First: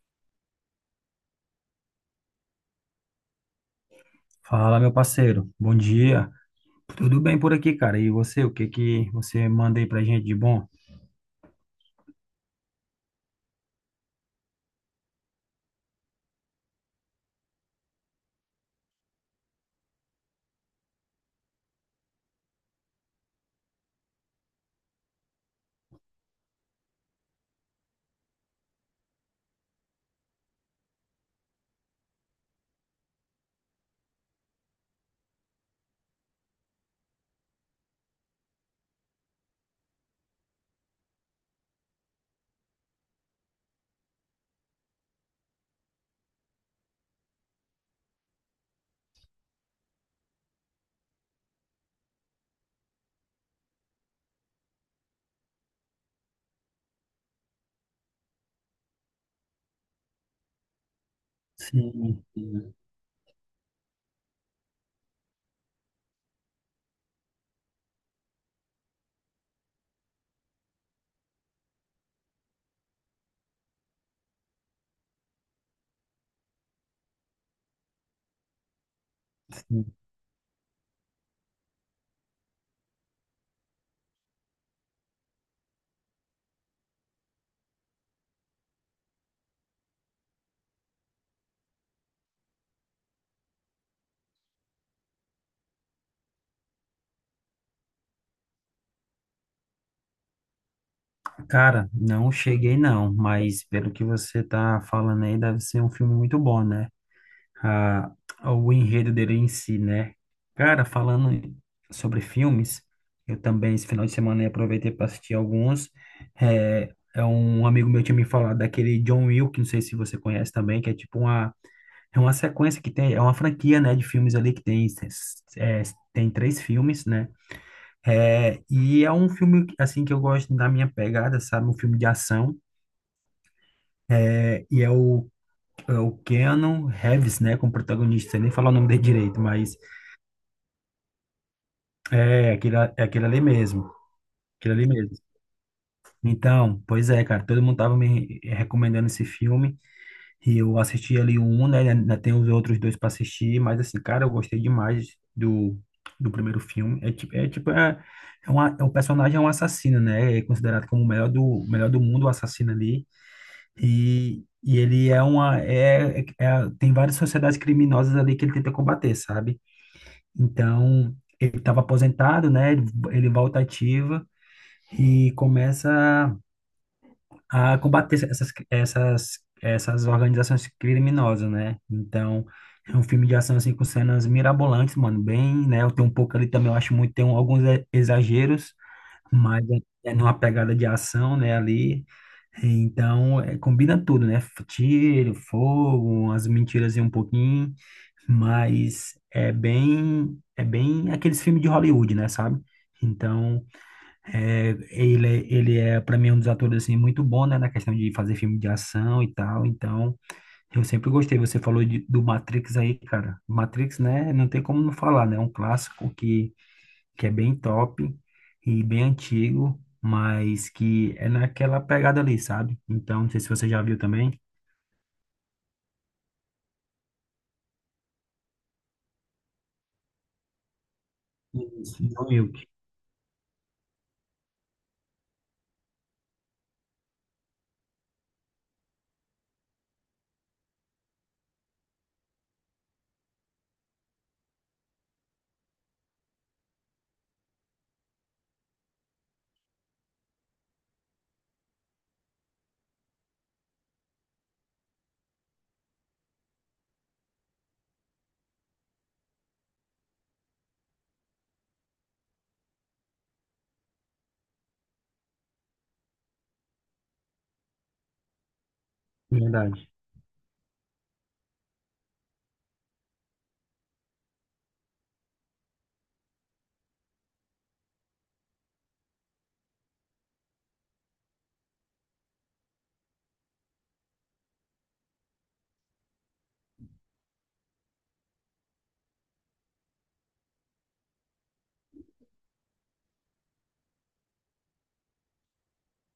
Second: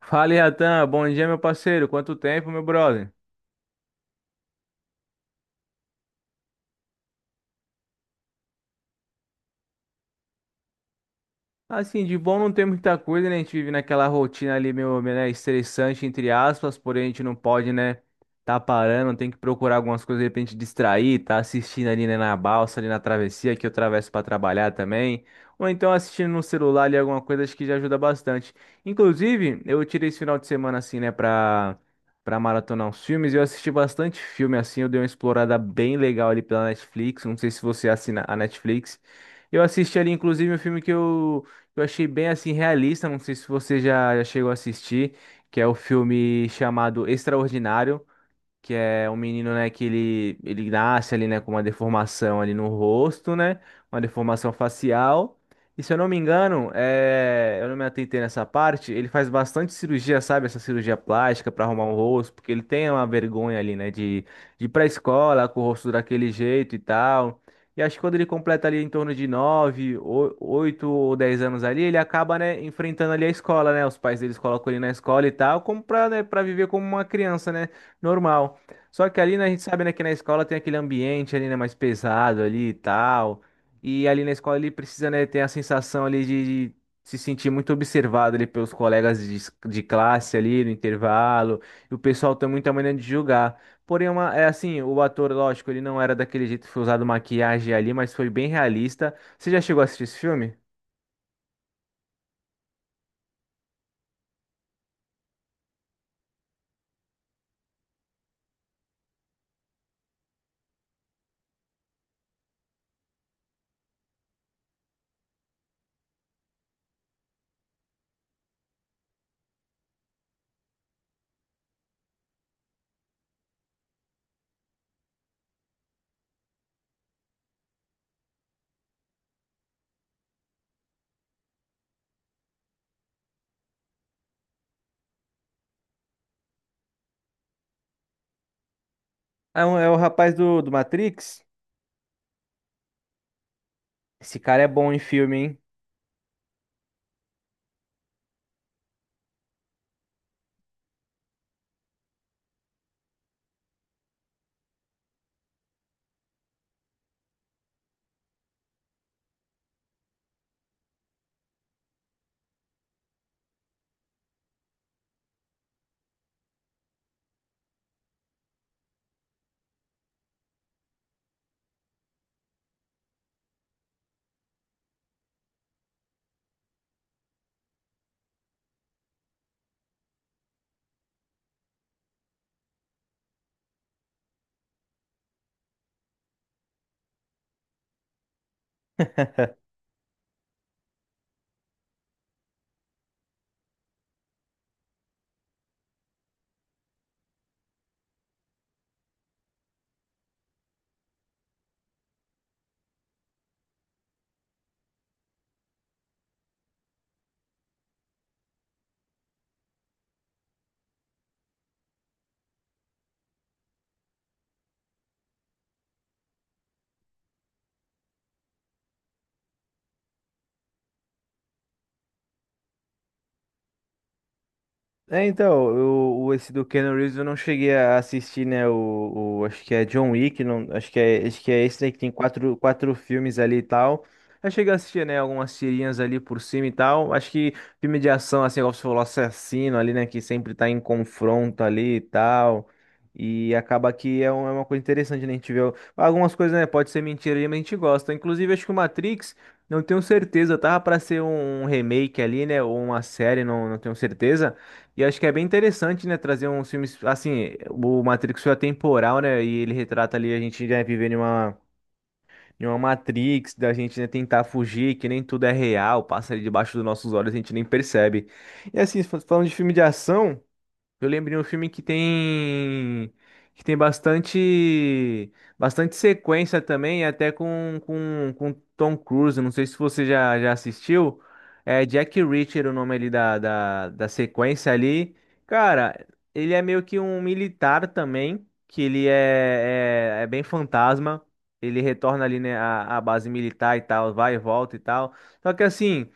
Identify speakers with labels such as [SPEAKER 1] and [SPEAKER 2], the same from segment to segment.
[SPEAKER 1] Fala, Iatan. Bom dia, meu parceiro. Quanto tempo, meu brother?
[SPEAKER 2] Fala, meu parceiro. Bom dia. Tudo bem por aqui, cara? E você, o que que você manda aí pra gente de bom?
[SPEAKER 1] Assim, de bom não tem muita coisa, né? A gente vive naquela rotina ali meio, né, estressante, entre aspas, porém a gente não pode, né, tá parando, tem que procurar algumas coisas de repente distrair, tá assistindo ali, né, na balsa, ali na travessia, que eu atravesso para trabalhar também, ou então assistindo no celular ali alguma coisa, acho que já ajuda bastante. Inclusive, eu tirei esse final de semana, assim, né, pra maratonar uns filmes, e eu assisti bastante filme, assim, eu dei uma explorada bem legal ali pela Netflix, não sei se você assina a Netflix. Eu assisti ali, inclusive, um filme que eu achei bem assim realista, não sei se você já chegou a assistir, que é o filme chamado Extraordinário, que é um menino, né, que ele nasce ali, né, com uma deformação ali no rosto, né, uma deformação facial. E se eu não me engano, é, eu não me atentei nessa parte, ele faz bastante cirurgia, sabe, essa cirurgia plástica para arrumar o
[SPEAKER 2] Sim,
[SPEAKER 1] rosto, porque ele
[SPEAKER 2] sim.
[SPEAKER 1] tem uma vergonha ali, né, de ir pra escola com o rosto daquele jeito e tal. E acho que quando ele completa ali em torno de 9, 8 ou 10 anos ali, ele acaba, né, enfrentando ali a escola, né? Os pais deles colocam ele na escola e tal, como pra, né, pra viver como uma criança, né, normal. Só que ali, né, a gente sabe, né,
[SPEAKER 2] Sim.
[SPEAKER 1] que na escola tem aquele ambiente ali, né, mais pesado ali e tal. E ali na escola ele precisa, né, ter a sensação ali de se sentir muito observado ali pelos colegas de classe ali no intervalo. E o pessoal tem muita maneira de julgar. Porém, é assim, o ator, lógico, ele não era daquele jeito, foi usado maquiagem ali, mas foi bem realista. Você já chegou a assistir esse filme?
[SPEAKER 2] Cara, não cheguei não, mas pelo que você tá falando aí, deve ser um filme muito bom, né? Ah, o enredo dele em si, né? Cara, falando sobre filmes, eu também esse final de semana aproveitei para assistir alguns. É, um amigo meu tinha me falado daquele John Wick, não sei se você conhece também, que é tipo uma. É uma sequência que tem, é uma franquia, né, de filmes ali que tem, é, é, tem três filmes, né? É, e é um filme, assim, que eu gosto da minha pegada, sabe? Um filme de ação. É, e é é o Keanu Reeves, né, como protagonista. Sei nem falar o nome dele direito,
[SPEAKER 1] É,
[SPEAKER 2] mas
[SPEAKER 1] é o rapaz do Matrix?
[SPEAKER 2] é aquele ali mesmo.
[SPEAKER 1] Esse cara é
[SPEAKER 2] Aquele ali
[SPEAKER 1] bom em
[SPEAKER 2] mesmo.
[SPEAKER 1] filme, hein?
[SPEAKER 2] Então, pois é, cara, todo mundo tava me recomendando esse filme. E eu assisti ali o um, né? Ainda tem os outros dois para assistir, mas assim, cara, eu gostei demais do primeiro filme. É tipo, uma, é um personagem, é um assassino, né? É considerado como o melhor melhor do mundo, o assassino ali. E ele é uma, é- tem várias sociedades criminosas ali que ele tenta combater, sabe? Então, ele estava aposentado, né? Ele volta ativa e começa a combater essas organizações criminosas, né? Então, é um filme de ação, assim, com cenas mirabolantes, mano, bem, né? Eu tenho um pouco ali também, eu acho muito, tem um- alguns e- exageros, mas é numa pegada de ação, né, ali. Então, é, combina tudo, né? F- Tiro, fogo, umas mentiras e um pouquinho, mas é bem aqueles filmes de Hollywood, né, sabe? Então, é, ele, é- ele é, para mim, um dos atores, assim, muito bom, né, na questão de fazer filme de ação e tal, então, eu sempre gostei, você falou de- do Matrix aí, cara, Matrix, né, não tem como não falar, né, é um clássico que é bem top e bem antigo, mas que é naquela pegada ali, sabe? Então, não sei se você já viu também.
[SPEAKER 1] É, então, esse do Keanu Reeves eu não cheguei a assistir, né? Acho que é John Wick, não, acho que é esse aí que
[SPEAKER 2] Isso.
[SPEAKER 1] tem
[SPEAKER 2] John
[SPEAKER 1] quatro,
[SPEAKER 2] Wick,
[SPEAKER 1] quatro filmes ali e tal. Eu cheguei a assistir, né, algumas tirinhas ali por cima e tal. Acho que filme de ação, assim, igual você falou, assassino ali, né, que sempre tá em confronto ali e tal. E acaba que é uma coisa interessante, né? A gente vê algumas coisas, né? Pode ser mentira ali, mas a gente gosta. Inclusive, acho que o Matrix, não tenho certeza, tava pra ser um remake ali, né? Ou uma série, não, não tenho certeza. E acho que é bem interessante, né, trazer uns filmes, assim. O Matrix foi atemporal, né, e ele retrata ali a gente, né, vivendo em uma, Matrix, da gente, né, tentar fugir, que nem tudo é real, passa ali debaixo dos nossos olhos, a gente nem percebe. E assim, falando de filme de
[SPEAKER 2] verdade.
[SPEAKER 1] ação, eu lembrei um filme que tem bastante sequência também, até com Tom Cruise. Não sei se você já assistiu. É Jack Reacher o nome ali da sequência ali. Cara, ele é meio que um militar também, que ele é bem fantasma. Ele retorna ali, né, à base militar e tal, vai e volta e tal. Só que assim.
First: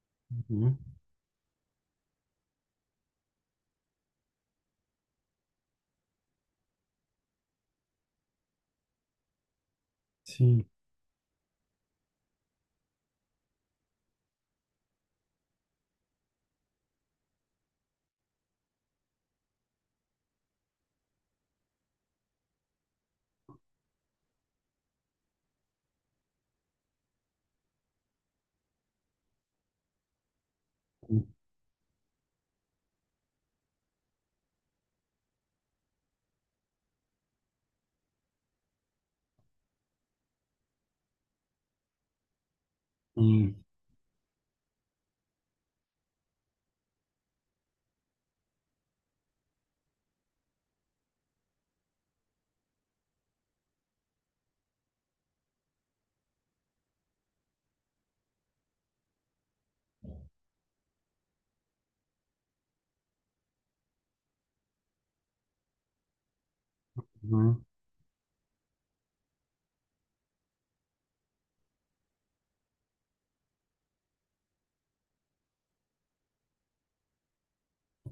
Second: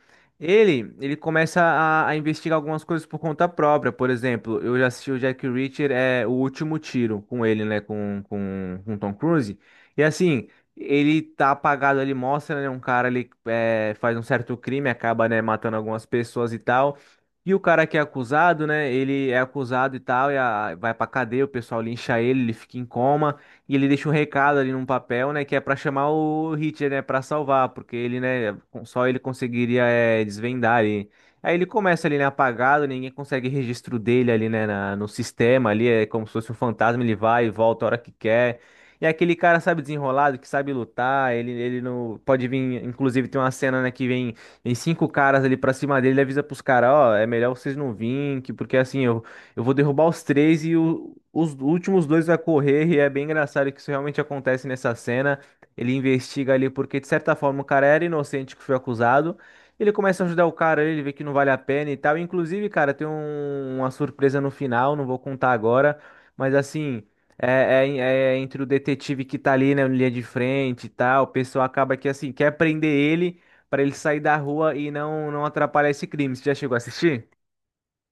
[SPEAKER 2] Uhum.
[SPEAKER 1] Ele começa a investigar algumas coisas por conta própria. Por exemplo, eu já assisti o Jack Reacher, é O Último Tiro, com ele, né? Com Tom Cruise. E assim,
[SPEAKER 2] Sim.
[SPEAKER 1] ele tá apagado ali, mostra, né? Um cara ali faz um certo crime, acaba, né, matando algumas pessoas e tal. E o cara que é acusado, né? Ele é acusado e tal, e vai pra cadeia, o pessoal lincha ele, ele fica em coma. E ele deixa um recado ali num papel, né, que é pra chamar o Hitler, né, pra salvar, porque ele, né, só ele conseguiria desvendar ali. Aí ele começa ali, né, apagado, ninguém consegue registro dele ali, né, no sistema ali, é como se fosse um fantasma. Ele vai e volta a hora que quer. E é aquele cara, sabe, desenrolado, que sabe lutar. Ele não pode vir. Inclusive, tem uma
[SPEAKER 2] Sim.
[SPEAKER 1] cena, né, que vem cinco caras ali pra cima dele. Ele avisa pros caras: "Ó, é melhor vocês não virem, porque assim, eu vou derrubar os três e os últimos dois vai correr", e é bem engraçado que isso realmente acontece nessa cena. Ele investiga ali porque, de certa forma, o cara era inocente que foi acusado. Ele começa a ajudar o cara, ele vê que não vale a pena e tal. Inclusive, cara, tem uma surpresa no final, não vou contar agora, mas assim,
[SPEAKER 2] Uhum.
[SPEAKER 1] é, é- é entre o detetive que tá ali, né, na linha de frente e tal. O pessoal acaba que, assim, quer prender ele pra ele sair da rua e não atrapalhar esse crime. Você já chegou a assistir?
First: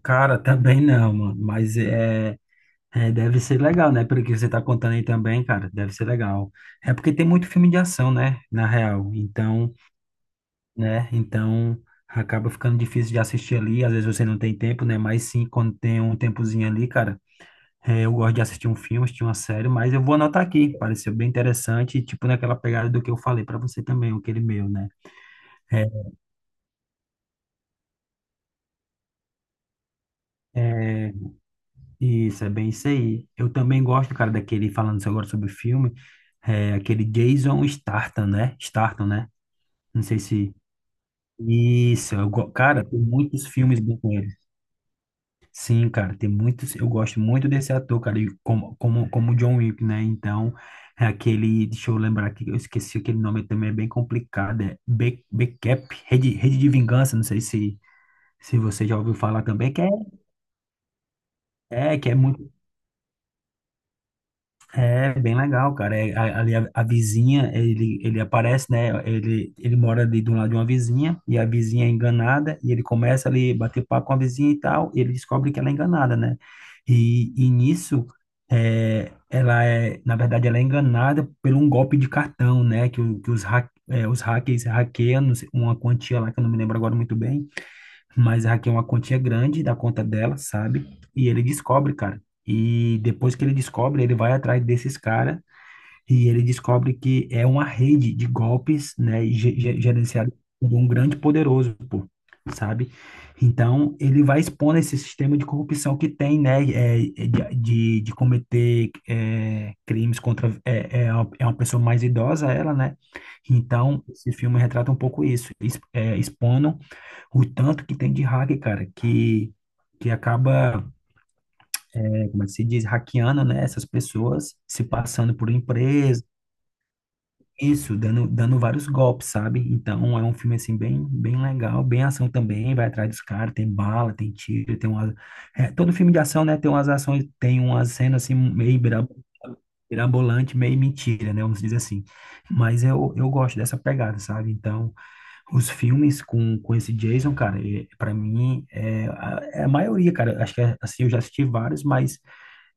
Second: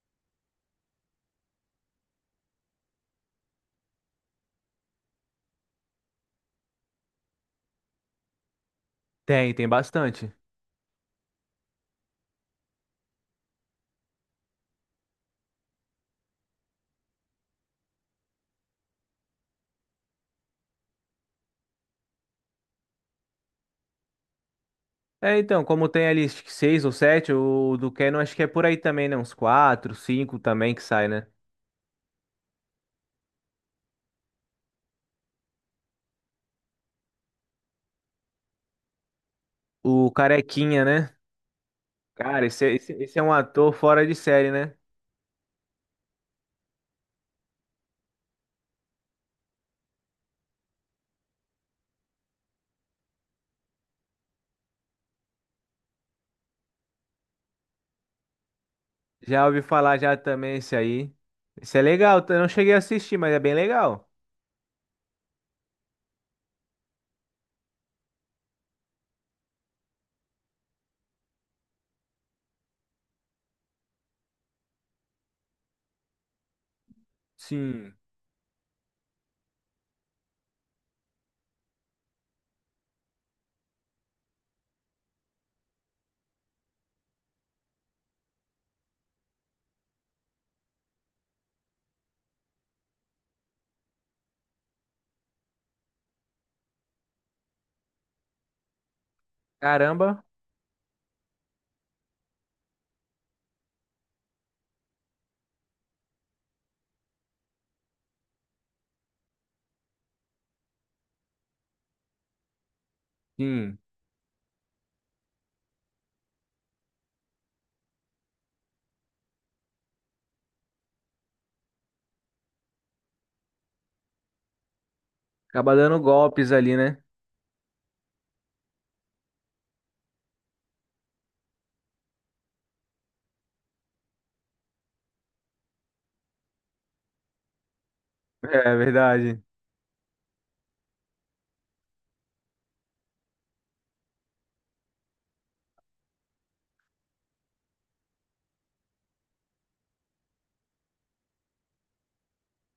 [SPEAKER 2] Cara, também não, mano, mas é. É, deve ser legal, né? Pelo que você tá contando aí também, cara, deve ser legal. É porque tem muito filme de ação, né? Na real.
[SPEAKER 1] Tem
[SPEAKER 2] Então,
[SPEAKER 1] bastante.
[SPEAKER 2] né? Então, acaba ficando difícil de assistir ali. Às vezes você não tem tempo, né? Mas sim, quando tem um tempozinho ali, cara, é, eu gosto de assistir um filme, assistir uma série, mas eu vou anotar aqui. Pareceu bem interessante, e, tipo naquela pegada do que eu falei pra você também, aquele meu, né?
[SPEAKER 1] É, então,
[SPEAKER 2] É,
[SPEAKER 1] como tem ali acho que seis ou sete, o do Canon acho que é por aí também, né? Uns quatro, cinco também que sai,
[SPEAKER 2] é,
[SPEAKER 1] né?
[SPEAKER 2] isso, é bem isso aí. Eu também gosto, cara, daquele, falando agora sobre filme, é, aquele Jason Statham, né? Statham, né? Não
[SPEAKER 1] O
[SPEAKER 2] sei se.
[SPEAKER 1] Carequinha, né?
[SPEAKER 2] Isso, eu
[SPEAKER 1] Cara,
[SPEAKER 2] go-
[SPEAKER 1] esse, é-
[SPEAKER 2] cara,
[SPEAKER 1] esse,
[SPEAKER 2] tem
[SPEAKER 1] esse é um
[SPEAKER 2] muitos
[SPEAKER 1] ator
[SPEAKER 2] filmes bons
[SPEAKER 1] fora
[SPEAKER 2] com
[SPEAKER 1] de
[SPEAKER 2] ele.
[SPEAKER 1] série, né?
[SPEAKER 2] Sim, cara, tem muitos. Eu gosto muito desse ator, cara, e como John Wick, né? Então, é aquele. Deixa eu lembrar aqui, eu esqueci aquele nome também, é bem complicado. É Be- Becap, Rede, Rede de Vingança, não sei se, se você já ouviu falar
[SPEAKER 1] Já ouvi
[SPEAKER 2] também, que é,
[SPEAKER 1] falar já também esse aí. Esse é
[SPEAKER 2] é, que é
[SPEAKER 1] legal, eu não
[SPEAKER 2] muito.
[SPEAKER 1] cheguei a assistir, mas é bem legal.
[SPEAKER 2] É bem legal, cara. É, a- ali a vizinha, ele aparece, né? Ele mora ali do lado de uma vizinha, e a vizinha é enganada, e ele começa ali a bater papo com a vizinha e tal, e ele descobre que ela é enganada, né? E
[SPEAKER 1] Sim.
[SPEAKER 2] nisso, é, ela é, na verdade, ela é enganada por um golpe de cartão, né? Que, o- que os, hack, é, os hackers hackeiam não sei, uma quantia lá, que eu não me lembro agora muito bem, mas a Raquel é uma quantia grande da conta dela, sabe? E ele descobre, cara. E depois que ele descobre, ele vai atrás desses caras e ele descobre que é uma rede de golpes, né? ge- ge-
[SPEAKER 1] Caramba,
[SPEAKER 2] Gerenciado por um grande poderoso, pô, sabe? Então, ele vai expondo esse sistema de corrupção que tem, né? De, de cometer é, crimes contra... É, é uma pessoa mais idosa, ela, né?
[SPEAKER 1] sim.
[SPEAKER 2] Então, esse filme retrata um pouco isso, exp- é, expondo o tanto que tem de hack, cara, que acaba, é, como é que se diz, hackeando, né, essas pessoas, se passando por
[SPEAKER 1] Acaba dando
[SPEAKER 2] empresa,
[SPEAKER 1] golpes ali, né?
[SPEAKER 2] isso, dando vários golpes, sabe? Então é um filme, assim, bem, bem legal, bem ação também, vai atrás dos caras, tem bala, tem tiro, tem uma... é, todo filme de ação, né, tem umas ações, tem umas cenas, assim,
[SPEAKER 1] É
[SPEAKER 2] meio bira-
[SPEAKER 1] verdade.
[SPEAKER 2] mirabolante, meio mentira, né, vamos dizer assim. Mas eu gosto dessa pegada, sabe? Então... Os filmes com esse Jason, cara, ele- pra mim é a, é a maioria, cara. Acho que é, assim, eu já assisti vários, mas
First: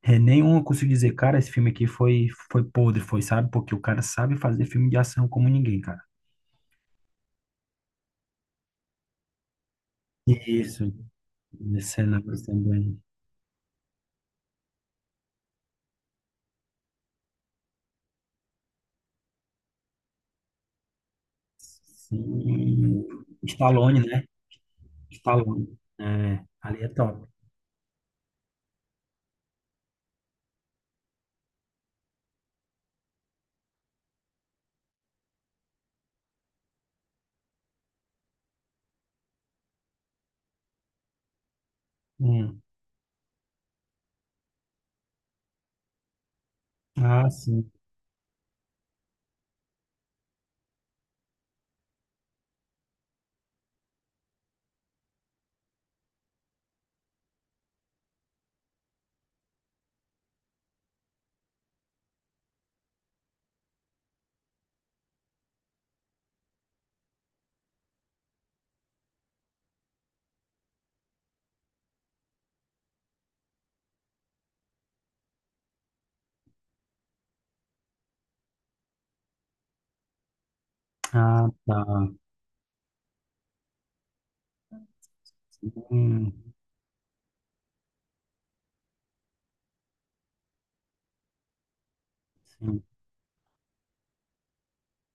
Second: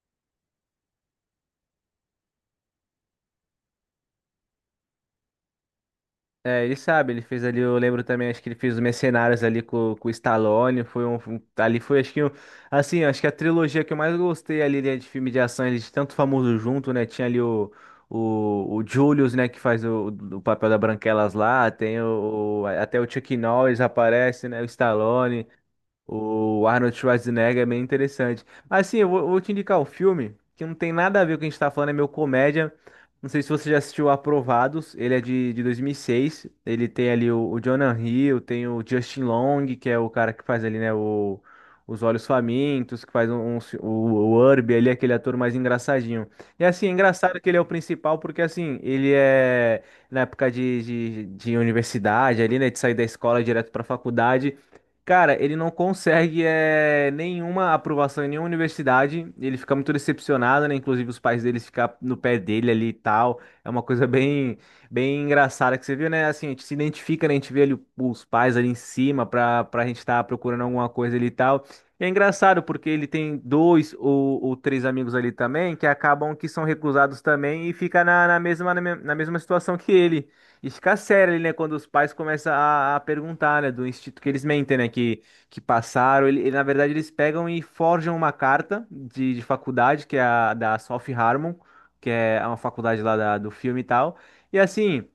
[SPEAKER 2] é, nenhum eu consigo dizer, cara, esse filme aqui foi, foi podre, foi, sabe? Porque o cara sabe fazer filme de ação como ninguém, cara.
[SPEAKER 1] É, ele sabe, ele fez ali, eu lembro também, acho que ele fez os Mercenários ali com o Stallone,
[SPEAKER 2] Isso,
[SPEAKER 1] foi ali foi, acho que,
[SPEAKER 2] cenários também.
[SPEAKER 1] assim, acho que a trilogia que eu mais gostei ali, né, de filme de ação, eles tanto famoso junto, né, tinha ali o Julius, né, que faz o papel da Branquelas lá, tem até
[SPEAKER 2] Sim.
[SPEAKER 1] o Chuck Norris
[SPEAKER 2] Stallone, né?
[SPEAKER 1] aparece, né, o Stallone,
[SPEAKER 2] Stallone. É,
[SPEAKER 1] o
[SPEAKER 2] ali é
[SPEAKER 1] Arnold
[SPEAKER 2] top.
[SPEAKER 1] Schwarzenegger é bem interessante. Mas sim, eu vou te indicar um filme que não tem nada a ver com o que a gente tá falando, é meu comédia. Não sei se você já assistiu Aprovados, ele é de 2006. Ele tem ali o Jonah Hill, tem o Justin Long, que é o cara que faz ali, né, Os Olhos
[SPEAKER 2] Hum.
[SPEAKER 1] Famintos, que faz o Urbe ali, aquele ator mais engraçadinho. E assim, é
[SPEAKER 2] Ah,
[SPEAKER 1] engraçado que ele é o
[SPEAKER 2] sim.
[SPEAKER 1] principal, porque assim, ele é na época de universidade ali, né, de sair da escola direto pra faculdade. Cara, ele não consegue nenhuma aprovação em nenhuma universidade. Ele fica muito decepcionado, né? Inclusive os pais dele ficam no pé dele ali e tal. É uma coisa bem, bem engraçada que você viu, né? Assim, a gente se identifica, né? A gente vê ali os pais ali em cima pra, gente estar procurando alguma coisa ali e tal. E é engraçado porque ele tem dois ou três amigos ali também que acabam que são recusados também e fica na mesma situação que ele. Isso fica sério ali,
[SPEAKER 2] Ah,
[SPEAKER 1] né? Quando
[SPEAKER 2] tá.
[SPEAKER 1] os pais começam a perguntar, né, do instituto que eles mentem, né, que passaram.
[SPEAKER 2] Hum,
[SPEAKER 1] Na verdade, eles pegam e forjam uma carta de faculdade, que é a da South Harmon, que é uma
[SPEAKER 2] sim.
[SPEAKER 1] faculdade lá do filme e tal. E assim,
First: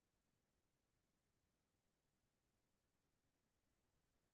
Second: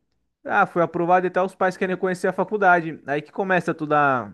[SPEAKER 1] ah, foi aprovado e tal, os pais querem conhecer a faculdade. Aí que começa toda,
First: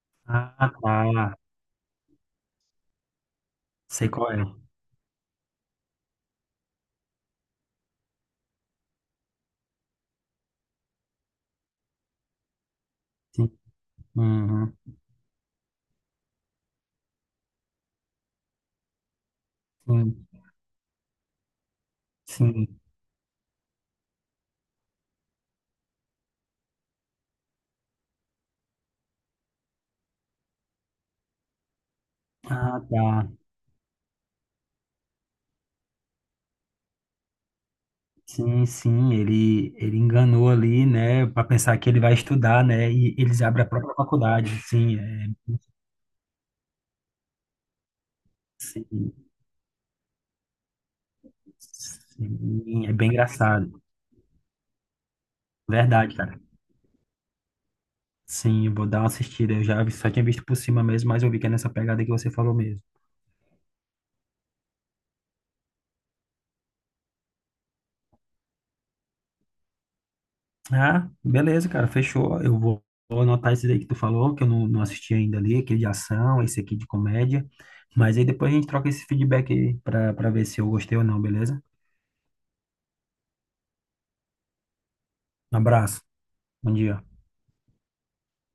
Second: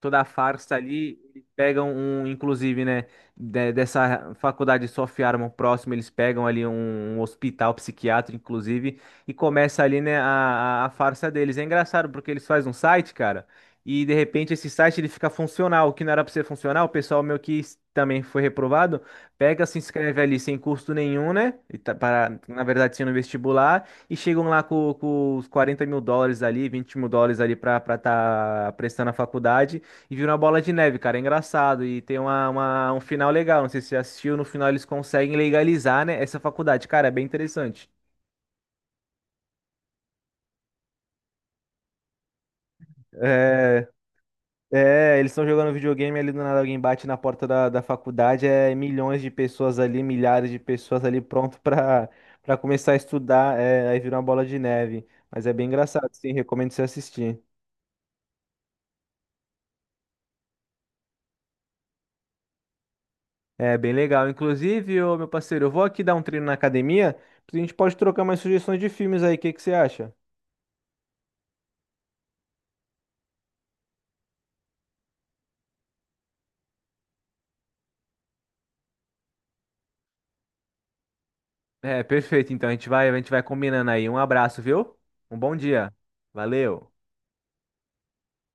[SPEAKER 1] toda a
[SPEAKER 2] Ah,
[SPEAKER 1] farsa ali.
[SPEAKER 2] tá.
[SPEAKER 1] Eles pegam um, inclusive, né, de-
[SPEAKER 2] Sei qual
[SPEAKER 1] dessa
[SPEAKER 2] é.
[SPEAKER 1] faculdade South Harmon próximo, eles pegam ali um hospital psiquiátrico, inclusive, e começa ali, né, a, a farsa deles. É engraçado porque eles fazem um site, cara,
[SPEAKER 2] Sim.
[SPEAKER 1] e de repente esse
[SPEAKER 2] Uhum.
[SPEAKER 1] site ele fica funcional, o que não era pra ser funcional, o pessoal meu que também foi reprovado, pega, se inscreve
[SPEAKER 2] Sim.
[SPEAKER 1] ali sem custo nenhum, né, e para, na
[SPEAKER 2] Sim.
[SPEAKER 1] verdade, sendo vestibular, e chegam lá com os 40 mil dólares ali, 20 mil dólares ali pra estar tá prestando a faculdade, e vira uma bola de neve, cara, é engraçado, e tem uma,
[SPEAKER 2] Ah,
[SPEAKER 1] uma- um
[SPEAKER 2] tá.
[SPEAKER 1] final legal, não sei se você assistiu, no final eles conseguem legalizar, né, essa faculdade, cara, é bem interessante.
[SPEAKER 2] Sim, sim, ele enganou ali, né, para pensar que ele vai estudar, né, e eles abrem a
[SPEAKER 1] É.
[SPEAKER 2] própria faculdade. Sim,
[SPEAKER 1] É,
[SPEAKER 2] é,
[SPEAKER 1] eles estão jogando videogame ali, do nada alguém bate na porta da faculdade, é
[SPEAKER 2] sim,
[SPEAKER 1] milhões de pessoas ali, milhares de pessoas ali pronto para
[SPEAKER 2] sim,
[SPEAKER 1] começar
[SPEAKER 2] é
[SPEAKER 1] a
[SPEAKER 2] bem
[SPEAKER 1] estudar,
[SPEAKER 2] engraçado.
[SPEAKER 1] é, aí vira uma bola de neve. Mas é bem engraçado,
[SPEAKER 2] Verdade,
[SPEAKER 1] sim,
[SPEAKER 2] cara.
[SPEAKER 1] recomendo você assistir.
[SPEAKER 2] Sim, eu vou dar uma assistida. Eu já vi- só tinha visto por cima mesmo, mas eu vi que é nessa pegada que você falou mesmo.
[SPEAKER 1] É bem legal. Inclusive, ô, meu parceiro, eu vou aqui dar um treino na academia, a gente pode trocar mais sugestões de filmes aí, o que que você acha?
[SPEAKER 2] Ah, beleza, cara, fechou. Eu vou, vou anotar esse daí que tu falou, que eu não, não assisti ainda ali, aquele de ação, esse aqui de comédia. Mas aí depois a gente troca esse feedback aí para para ver se eu gostei ou não, beleza?
[SPEAKER 1] É, perfeito. Então a gente vai combinando aí. Um abraço, viu? Um bom
[SPEAKER 2] Um
[SPEAKER 1] dia.
[SPEAKER 2] abraço. Bom
[SPEAKER 1] Valeu.
[SPEAKER 2] dia.